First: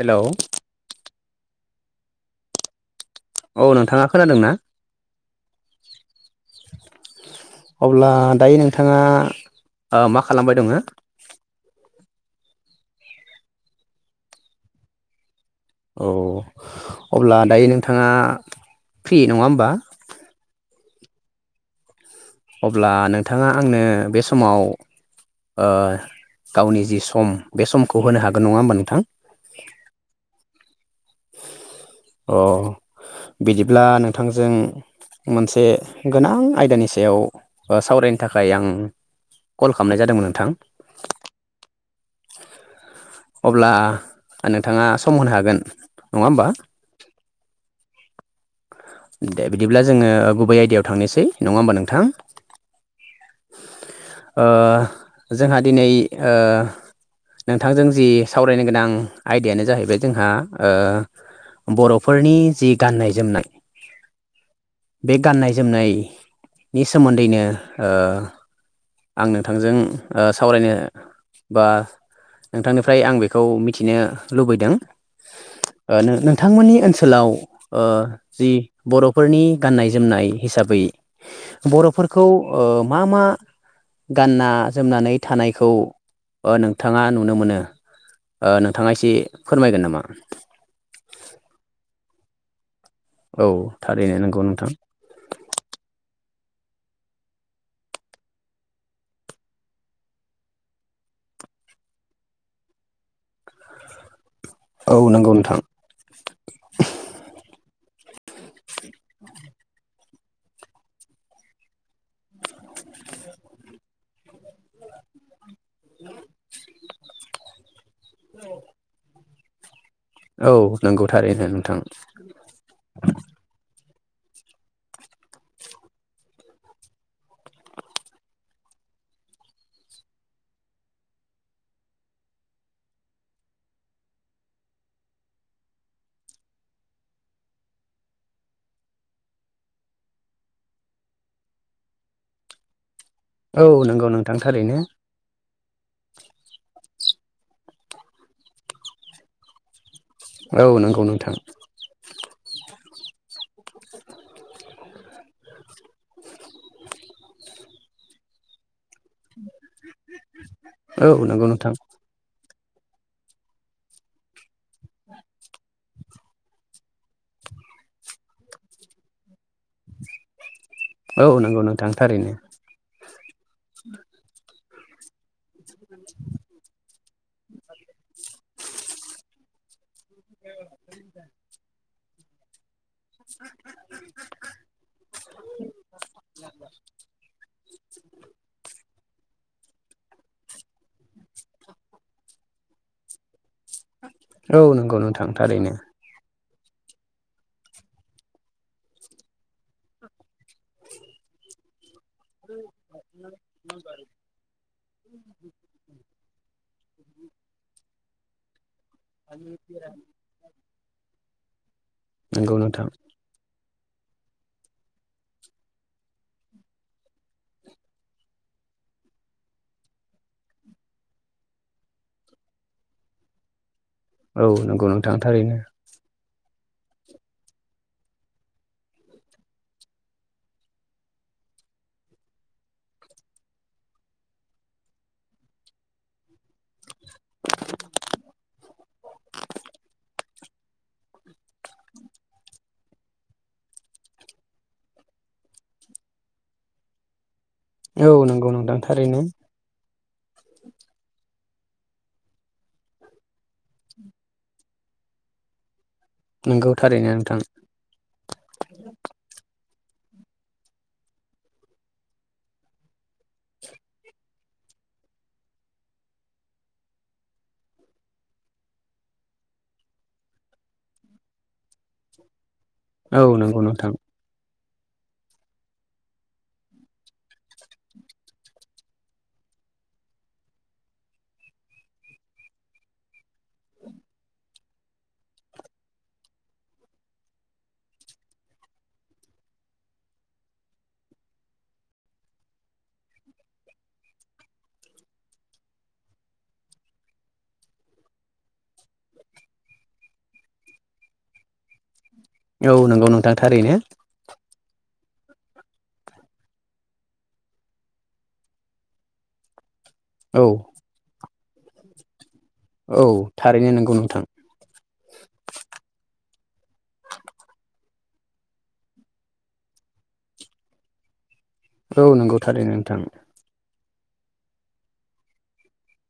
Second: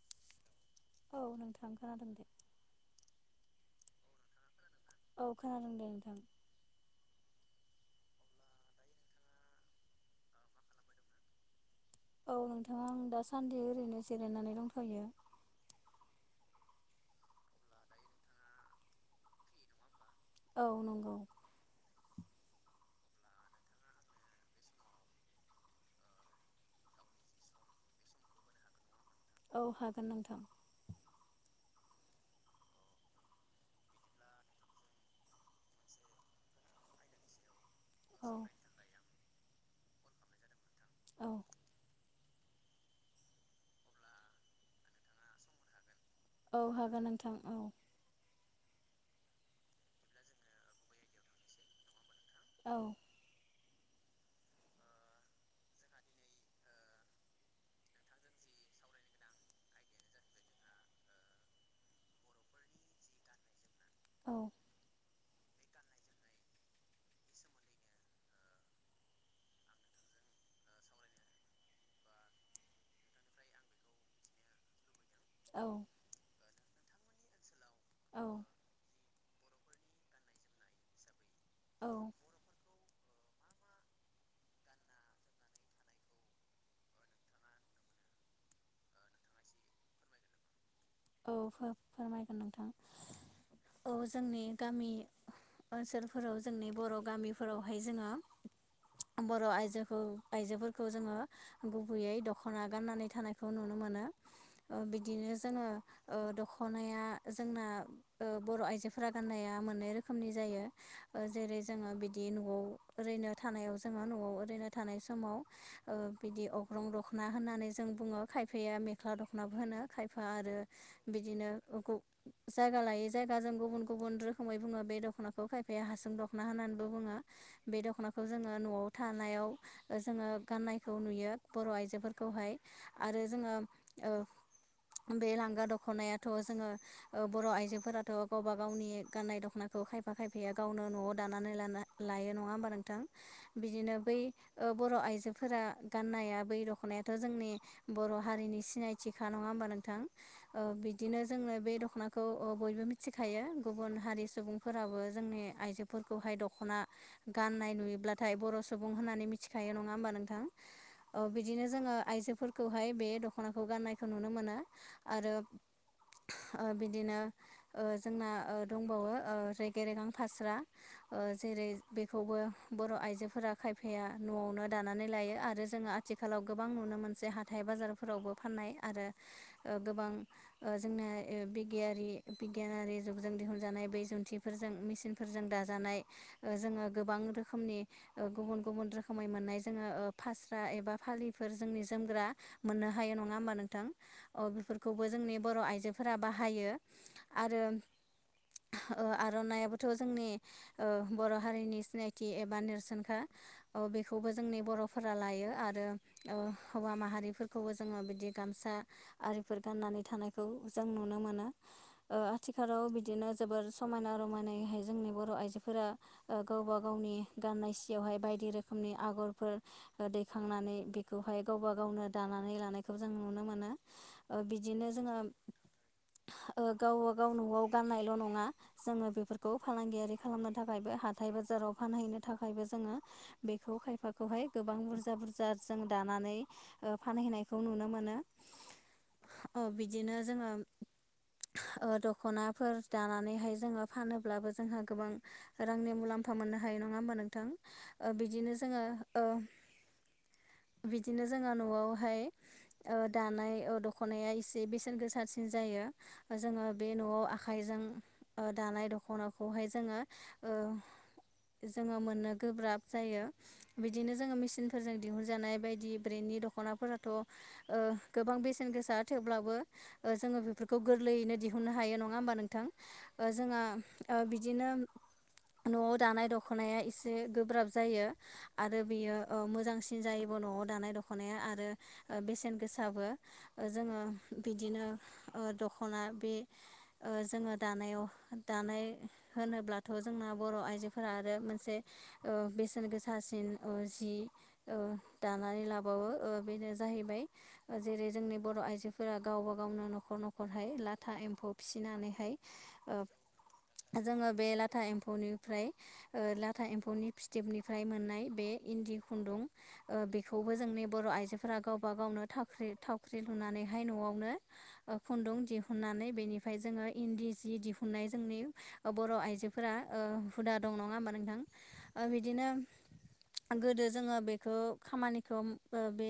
हेल' औ नोंथां खोनादों दे औ नोंथाङा खोनादों ना? औ खोनादों दे नोंथां। अब्ला दायो नोंथाङा ओ मा खालामबाय दङो? औ नोंथां आं दासान्दि ओरैनो जिरायनानै दंथ'यो। औ अब्ला दायो नोंथाङा फ्रि नङा होमबा? औ नंगौ। अब्ला नोंथाङा आंनो बे समाव ओ गावनि जि सम बे समखौ होनो हागोन नङा होमबा नोंथां? औ हागोन नोंथां। अ बिदिब्ला नोंथांजों मोनसे गोनां आयदानि सायाव ओ सावरायनो औ थाखाय आं कल खामनाय जादोंमोन नोंथां। औ। अब्ला नोंथाङा सम होनो हागोन। नङा होमबा औ हागोन नोंथां औ। दे बिदिब्ला जोङो गुबै आयदायाव थांनोसै नङा होमबा नोंथां। औ ओ जोंहा दिनै ओ नोंथांजों जि सावरायनो गोनां आयदायानो जाहैबाय जोंहा ओ बर'फोरनि जि गाननाय जोमनाय औ। बे गाननाय जोमनायनि सोमोन्दैनो ओ आं नोंथांजों ओ सावरायनो बा नोंथांनिफ्राय आं बेखौ मिथिनो लुबैदों। औ। ओ नो नोंथांमोननि ओनसोलाव ओ औ जि बर'फोरनि गाननाय जोमनाय हिसाबै औ बर'फोरखौ ओ मा मा गानना जोमनानै थानायखौ ओ नोंथाङा नुनो मोनो। ओ नोंथाङा एसे फोरमायगोन नामा? औ फो-फोरमायगोन नोंथां औ औ थारैनो नंगौ जोंनि नोंथां गामि ओनसोलफोराव जोंनि बर' गामिफोरावहाय जोङो बर' आइजोखौ आइजोफोरखौ जोङो गुबैयै दख'ना गाननानै थानायखौ नुनो मोनो ओ औ बिदिनो नंगौ नोंथां जोङो ओ दख'नाया जोंना ओ बर' आइजोफोरा गाननाया मोननै रोखोमनि जायो ओ जेरै जोङो बिदि न'आव ओरैनो थानायाव जो जोङो न'आव ओरैनो थानाय समाव ओ बिदि अग्रं दखना होननानै जों बुङो खायफाया मे ख्ला दखनाबो होनो खायफा औ आरो नंगौ थारैनो बिदिनो नोंथां ओगु जायगा लायै जाय दा जों गुबुन गुबुन रोखोमै बुङो बे दख'नाखौ खायफाया हासुं दख'ना होननानैबो बुङो। बे दख'नाखौ जोङो न'आव थानायाव ओ जोङो गाननायखौ नुयो बर' आइजोफोरखौहाय आरो जोङो ओ बे लांगा दख'नायाथ' जोङो ओ बर' आइजोफोराथ' गावबा गावनि गाननाय दखनाखौ खायफा खायफाया गावनो न'आव दानानै लानो लायो नङा होमबा नोंथां औ बिदिनो नंगौ बै नोंथां ओ थारैनो बर' आइजो फोरा गाननाया बै दख'नायाथ' जोंनि बर' हारिनि सिनायथिखा नङा होमबा नोंथां। ओ औ नंगौ बिदिनो नोंथां जोङो बे दख'ना। खौ अ बयबो मिथिखायो गुबुन हारि सुबुंफोराबो जोंनि आइजोफोरखौहाय दख'ना। गाननाय नुयोब्लाथाय बर'सु। सुबुं होननानै मिथिखायो नङा होमबा नोंथां औ अ नंगौ बिदिनो नोंथां जोङो आइजोफोर। खौहाय बे दख'नाखौ गाननायखौ नुनो मोनो आरो। ओ बिदिनो ओ जोंना ओ दंबावो ओ रेगे रेगां फास्रा। ओ औ नंगौ जेरै नोंथां थारैनो बेखौबो। बर' आइजोफोरा खायफाया न'आवनो दानानै लायो आरो जोङो आथिखालाव गोबां नुनो मोनसे हा। हाथाइ बाजारफोरावबो फाननाय आरो ओ गोबां ओ जोंना ओ बिगियारि। बिगियानारि जुगजों दिहुनजानाय बै जुन्थिफोरजों मेसिनफोरजों दाजानाय। ओ जोङो गोबां रोखोमनि ओ गुबुन गुबुन रोखोम। समाय मोननाय जोङो ओ फास्रा एबा फालिफोर जोंनि जोमग्रा मोननो हायो नङा होमबा नों। थां अ औ नंगौ बेफोरखौबो नोंथां जोंनि बर' थारैनो आइजोफोरा बाहायो आरो। अ आर'नाइयाबोथ' जोंनि ओ बर' हारिनि सिनाय। थि एबा नेरसोनखा बेखौबो जोंनि बर'फोरा लायो आरो। ओ हौवा माहारिफोरखौबो जोङो बिदि गामसा आरिफोर गाननानै थानाय। खौ जों नुनो मोनो ओ नंगौ आथिखालाव नोंथां बि। दिनो जोबोर समायना रमायनायैहाय जोंनि बर' आइजोफोरा। ओ गावबा गावनि गाननाय सियावहाय बायदि रोखोमनि आगरफोर। दैखांनानै बेखौहाय गावबा गावनो दानानै लानायखौ जों नुनो मोनो। ओ औ नंगौ बिदिनो नोंथां जोङो थारैनो ओ गावबागाव न'आव गाननायल' नङा। जोङो बेफोरखौ फालांगियारि खालामनो थाखायबो हाथाय बाजाराव फानहैनो थाखायबो जोङो। बेखौ खायफाखौहाय गोबां बुरजा बुरजा जों दानानै। ओ फानहैनायखौ नुनो मोनो ओ बिदिनो जोङो। ओ दख'नाफोर दानानैहाय जोङो फानोब्लाबो जोंहा गोबां। रांनि मुलाम्फा मोननो हायो नङा होमबा नोंथां औ ओ नंगौ बिदिनो नोंथां जोङो थारैनो ओ। बिदिनो जोंङो न आवहाय ओ दानाय ओ। दख'नाया एसे बेसेन गोसासिन जायो जोङो नंगौ बे थारैनो न'आव नोंथां आखाइजों। दानाय दख'नाखौहाय जोङो ओ। जोङो मोननो गोब्राब जायो बिदिनो जोङो मेसिन। फोरजों दिहुनजानाय बायदि ब्रेन्दनि दख'नाफोराथ' ओ गोबां बेसे। गोसा थेवब्लाबो जोङो बेफोरखौ गोरलैयैनो दिहुननो हायो नङा होमबा नोंथां? औ ओ नंगौ जोंहा नोंथां ओ बिदिनो। न'आव दानाय दख'नाया एसे गोब्राब जायो। आरो बेयो ओ मोजांसिन जायोबो न'आव दानाय दख'नाया आरो ओ बेसेन गोसाबो। ओ जोङो बिदिनो ओ दख'ना बे। ओ जोङो दानायाव दानाय। होनोब्लाथ' जोंना बर' आइजोफोरा आरो मोनसे। ओ बेसेन गोसासिन ओ जि। ओ दानानै लाबावो ओ बेनो जाहैबाय। जेरै जोंनि बर' आइजोफोरा गावबा गावनो न'खर न'खरहाय लाथा एम्फौ फिसिनानैहाय। औ नंगौ नोंथां थारैनो ओ जोङो बे लाथा एम। फौनिफ्राय ओ लाथा एम्फौनि फिथोबनिफ्राय मोननाय बे इन्दि खुन्दुं। ओ औ बेखौबो जोंनि आइजोफोरा गावबा गावनो थावख्रि औ थावख्रि थारैनो लुनानैहाय नंगौ नोंथां न'आवनो। खुन्दुं दिहुननानै बेनिफ्राय जोङो इन्दि सि दिहुननाय जोंनि। बर' आइजोफोरा ओ हुदा दं नङा होमबा नोंथां? ओ औ नंगौ बिदिनो थारैनो नोंथां गोदो जोङो बेखौ खामानिखौ मो बे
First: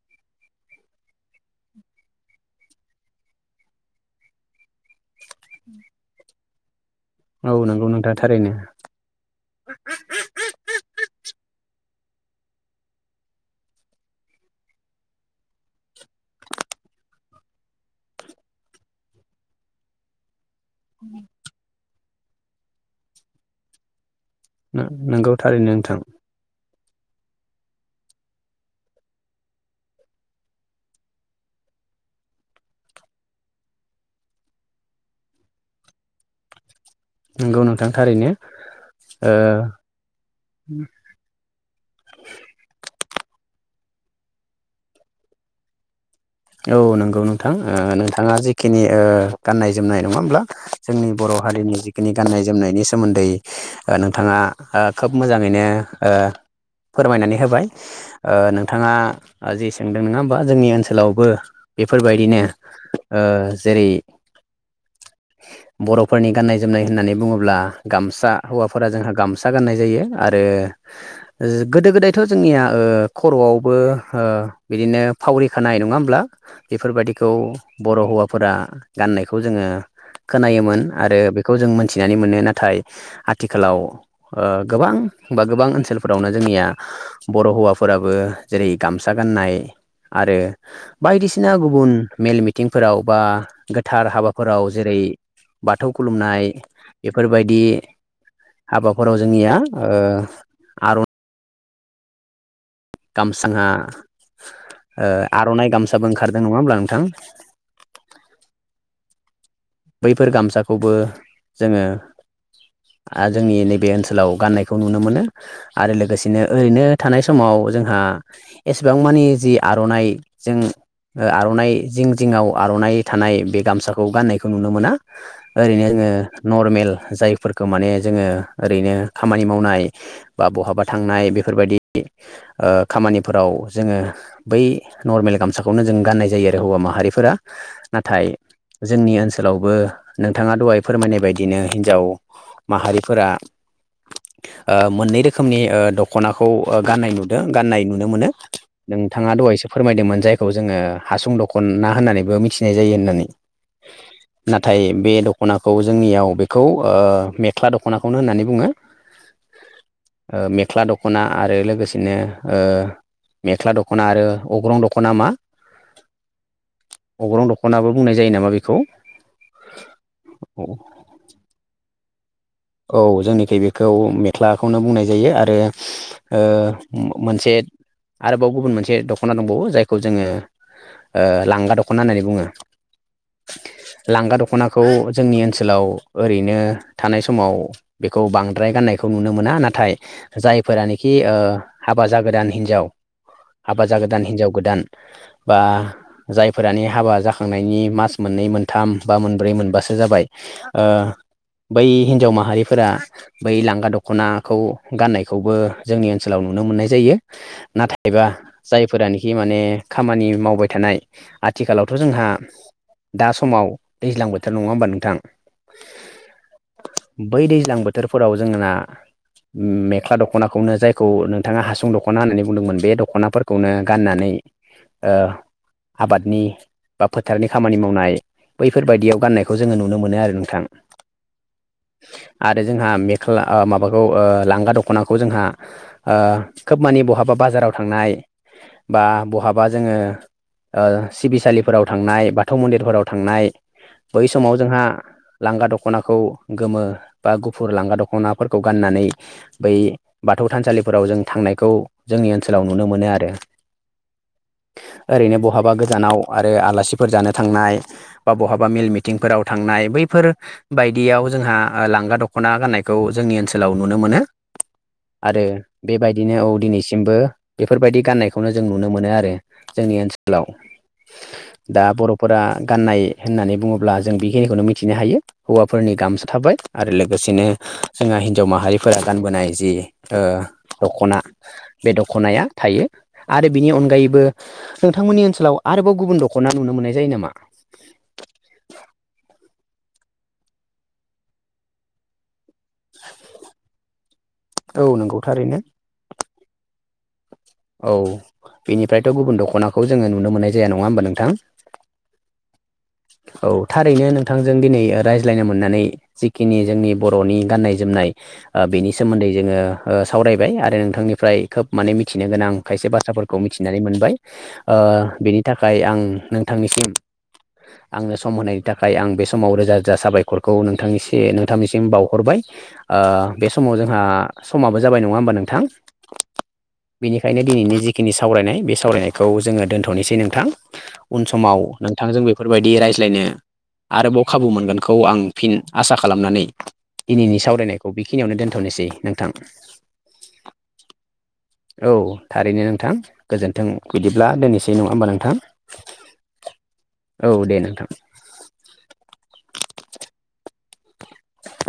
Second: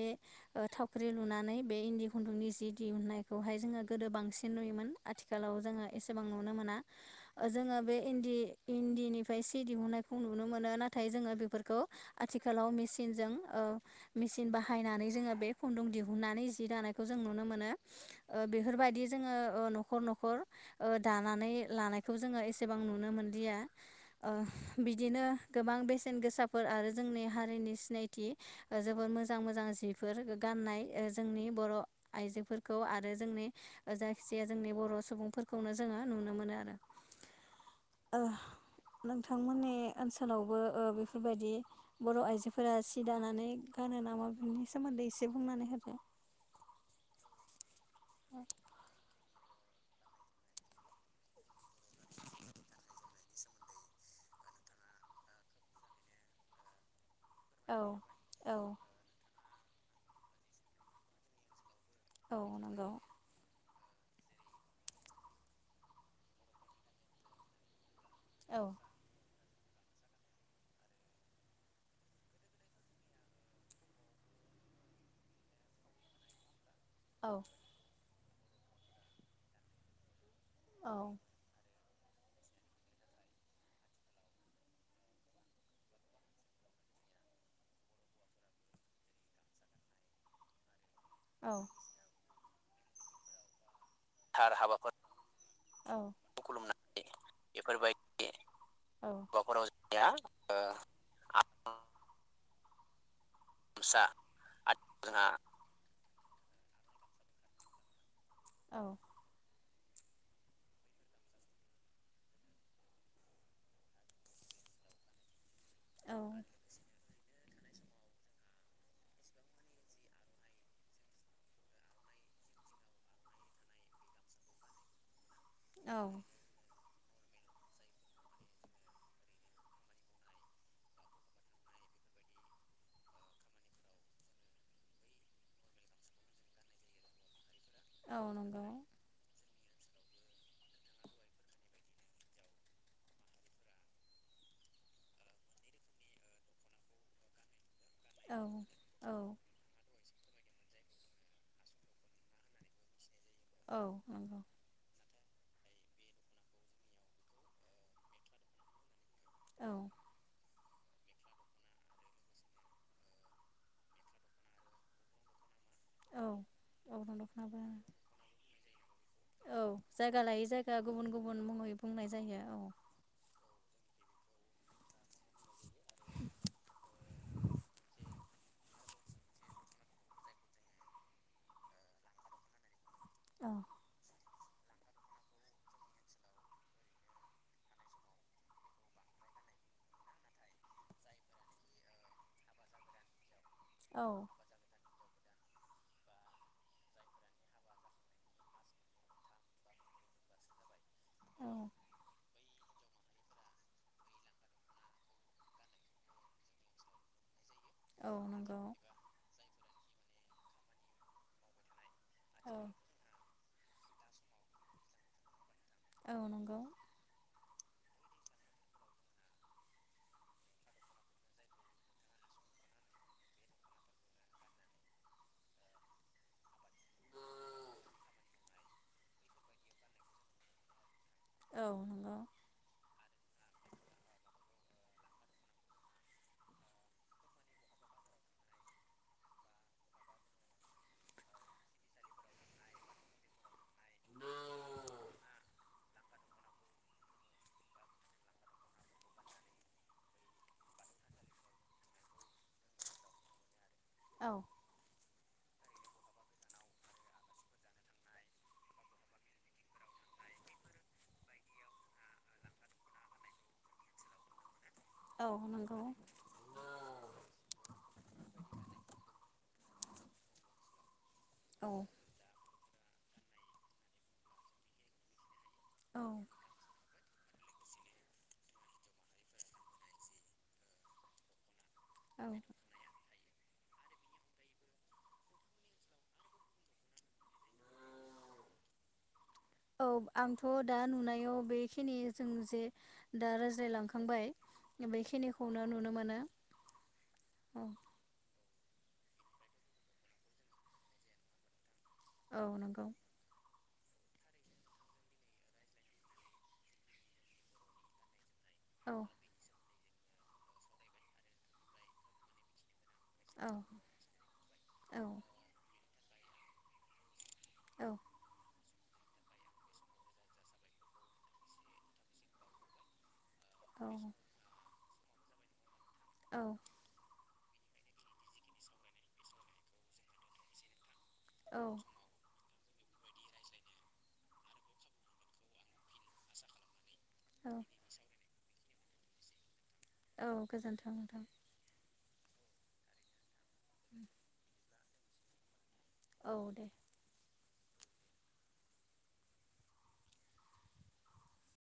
थाव ख्रि लुनानै बे इन्दि खुन्दुंनि जि दिहुनायखौहाय जोङो गोदो बांसिन नुयोमोन आथिखालाव जोङो एसेबां नुनो मोना [inaudible] ओ जोङो बे नोंथां इन्दि थारैनो इन्दिनि फाय सि दिहुननायखौ नुनो मोनो नाथाय जोङो बेफोरखौ आथिखालाव मेसिनजों ओ मेसिन बाहायनानै जोङो बे खुन्दुं दिहुननानै जि दानायखौ जों नुनो मोनो। ओ बेफोरबायदि जोङो ओ न'खर न'खर ओ दानानै लानायखौ जोङो एसेबां नुनो मोनदिया। ओ बिदिनो नंगौ थारैनो गोबां नोंथां बेसेन गोसा फोर आरो जोंनि हारिनि सिनायथि जोबोर मोजां मोजां जिफोर गाननाय ओ जोंनि बर' आइजोफोरखौ आरो जोंनि ओ जायखि जाया जोंनि बर' सुबुंफोरखौनो जोङो नुनो मोनो आरो। नंगौ नोंथां ओ थारैनो ओ नोंथांमोननि ओनसोलावबो ओ बे फोरबायदि बर' आइजोफोरा सि दानानै गानो नामा बेनि सोमोन्दै दे बुंनानै होदो। औ नंगौ नोंथां ओ नोंथाङा जेखि खिनि ओ गाननाय जोमनाय नङा होमब्ला जोंनि बर' हारिनि जिखिनि गाननाय जोमनायनि सोमोन्दै ओ नोंथाङा ओ खोब मोजाङैनो ओ फोरमायनानै होबाय औ ओ औ नोंथाङा ओ जि सोंदों नोंथङा होमबा जोंनि ओनसोलावबो औ बेफोरबायदिनो नंगौ ओ जेरै बर'फोरनि गाननाय जोमनाय होननानै बुङोब्ला गामसा औ हौवाफोरा जोंहा गामसा गाननाय जायो आरो ओ गोदो गोदायथ' जोंनिया ओ खर'आवबो ओ बिदिनो फावरिखानाय नङा होम ब्ला बेफोरबायदिखौ औ बर' हौवाफोरा गाननायखौ जोङो खोनायोमोन औ आरो बेखौ जों मोनथिनानै मोनो नाथाय आथिखालाव ओ गोबां बा गोबां ओनसोलफोरावनो जोंनिया ब'र हौवाफोराबो जेरै गामसा गाननाय आरो बायदिसिना औ गुबुन मेल मिथिंफोराव बा गोथार थार हाबाफोराव हाबाफोर जेरै बाथौ खुलुमनाय बेफोरबायदि बेफोरबायदि हाबाफोराव जोंनिया ओ आर गामसांआ गामसा आथिखालाव ओ जोंहा आर'नाइ गामसाबो ओंखारदों नङा होमब्ला नोंथां? औ। बैफोर गामसाखौबो जोङो आ जोंनि नैबे ओनसोलाव गाननायखौ नुनो मोनो आरो औ लोगोसेनो ओरैनो थानाय समाव जोंहा एसेबां मानि जि आर'नाइ जों ओ आर'नाइ जिं जिङाव आर'नाइ थानाय बे गामसाखौ गानो खौ नुनो मोना ओरैनो औ जोङो नर्मेल जायफोरखौ माने जोङो ओरैनो खामानि मावनाय बा बहाबा थांनाय बेफोरबायदि ओ खामानिफोराव जोङो बै नर्मेल गामसाखौनो जों गाननाय जायो आरो हौवा माहारिफोरा। औ नाथाय नंगौ जोंनि ओनसो लावबो नोंथाङा दहाय फोरमायनाय बायदिनो हिनजाव माहारिफोरा ओ मोननै रोखोमनि ओ दख'नाखौ ओ गाननाय नु ओ गाननाय नुनो मोनो औ नोंथाङा औ दहायसो फोरमायदोंमोन जायखौ जोङो हासुं दखनना होननानैबो मिथिनाय जायो होननानै। औ नोंगौ नाथाय बे दख'नाखौ जोंनियाव बेखौ ओ मेख्ला दख'नाखौनो होननानै बुङो। औ ओ मेख्ला दख'ना आरो लोगोसेनो ओ मेख्ला दख'ना आरो अग्रं दख'ना मा औ औ नंगौ अग्रं खोनाबाय आं दख'नाबो बुंनाय जायो नामा बेखौ? औ जायगा लायै जायगा गुबुन गुबुन मुङै बुंनाय जायो औ। औ जोंनिखै बेखौ मेख्लाखौनो बुंनाय जायो आरो ओ ओम मोनसे आरोबाव गुबुन मोनसे दख'ना दंबावो जायखौ जोङो ओ लांगा दख'ना होननानै बुङो। लांगा दख'नाखौ जोंनि ओनसोलाव ओरैनो थानाय सम समाव बेखौ बांद्राय गाननायखौ नुनो मोना नाथाय जायफोरानोखि ओ हाबा जागोदान हिन्जाव हाबा औ जागोदान हिनजाव गोदान बा जायफोरानि हाबा जाखांनायनि मास मोननै मोनथाम बा मोनब्रै मोनबासो जाबाय ओ औ बै हिन्जाव माहारिफोरा बै लांगा दख'नाखौ गाननायखौबो जोंनि ओनसोलाव नुनो मोननाय जायो। औ नाथायबा नंगौ जायफोरानोखि माने खामानि मावबाय थानाय आथिखालावथ' जोंहा औ दा समाव दैज्लां बोथोर नङा होमबा नोंथां? औ‌ नंगौ। बै दैज्लां बोथोर‌ फोराव जोंना मेख्ला दख'नाखौनो जायखौ नोंथाङा हासुं दख'ना होननानै बुंदोंमोन बे दख'नाफोरखौनो गाननानै ओ आबादनि बा फोथारनि खामानि मावनाय बैफोरबायायदियाव गाननायखौ जोङो नुनो मोनो आरो नोंथां। औ नंगौ। आरो जोंहा मेख्ला आ माबाखौ ओ लांगा दख'नाखौ जोंहा ओ खोब माने बहाबा बाजाराव थांनाय बा बहाबा जोङो ओ सिबिसालिफोराव थांनाय बाथौ मन्दिरफोराव थांनाय बै समाव जोंहा लांगा दख'नाखौ गोमो बा गुफुर लांगा दख'ना फोरखौ गाननानै बै बाथौ थानसालिफोराव जों थांनायखौ जोंनि ओनसोलाव नुनो मोनो आरो। औ ओरैनो बहाबा गोजानाव आरो आलासिफोर जानो थांनाय बा बहाबा मेल मिटिंफोराव थांनाय बैफोर बायदियाव जोंहा लांगा दख'ना गाननायखौ जोंनि ओनसोलाव नुनो मोनो। औ आरो नंगौ बेबायदिनो औ दिनैसिमबो बेफोरबायदि गाननायखौनो जों नुनो मोनो आरो जोंनि ओनसोलाव औ दा बर' फोरा गान्नाय होननानै बुङोब्ला जों बेखिनिखौनो मिथिनो हायो हौवाफोरनि औ गामस बाय आरो लोगोसेनो जोंहा हिन्जाव माहारिफोरा गानबोनाय जि ओ दख'ना बे औ दख'नाया थायो आरो बिनि अनगायैबो नोंथांमोननि ओनसोलाव आरोबाव गुबुन दख'ना नुनो मोननाय जायो नामा? औ आंथ' दा नुनायाव बेखिनि जों जे दा रायज्लायलांखांबाय औ नंगौ थारैनो बेखिनिखौनो नुनो मोनो। अ औ बेनिफ्रायथ' गुबुन दख'नाखौ जोङो नुनो मोननाय जाया नङा होमबा नोंथां। औ नंगौ औ थारैनो नोंथांजों दिनै रायज्लायनो मोननानै जिखिनि जोंनि बर'नि गाननाय जोमनाय ओ बेनि औ सोमोन्दै जोङो सावरायबाय आरो नोंथांनिफ्राय खोब माने मिथिनो गोनां खायसे बाथ्राफोरखौ औ मिथिनानै मोनबाय ओ औ बेनि थाखाय आं नोंथांनिसिम औ आंनो स सम होनायनि थाखाय आं बे समाव रोजा रोजा साबायखरखौ नोंथांनि से नोंथांनिसिम बावहरबाय। ओ बे समाव औ जोंहा समाबो जाबाय नङा होमबा नोंथां। औ बेनिखायनो दिनैनि जिखिनि सावरायनाय बे सावरायनायखौ जोङो दोनथ'नोसै नोंथां। उन समाव औ नोंथां जों बेफ फोरबायदि रायज्लायनो आरोबाव खाबु मोनगोनखौ आं फिन आसा खालामनानै दिनैनि औ सावरायनायखौ बेखिनियावनो दोनथ'नोसै नोंथां। औ गोजोनथों नोंथां। औ थारैनो नोंथां गोजोन्थों बिदिब्ला दोनैसै नङा होमबा नोंथां। औ दे। औ दे नोंथां।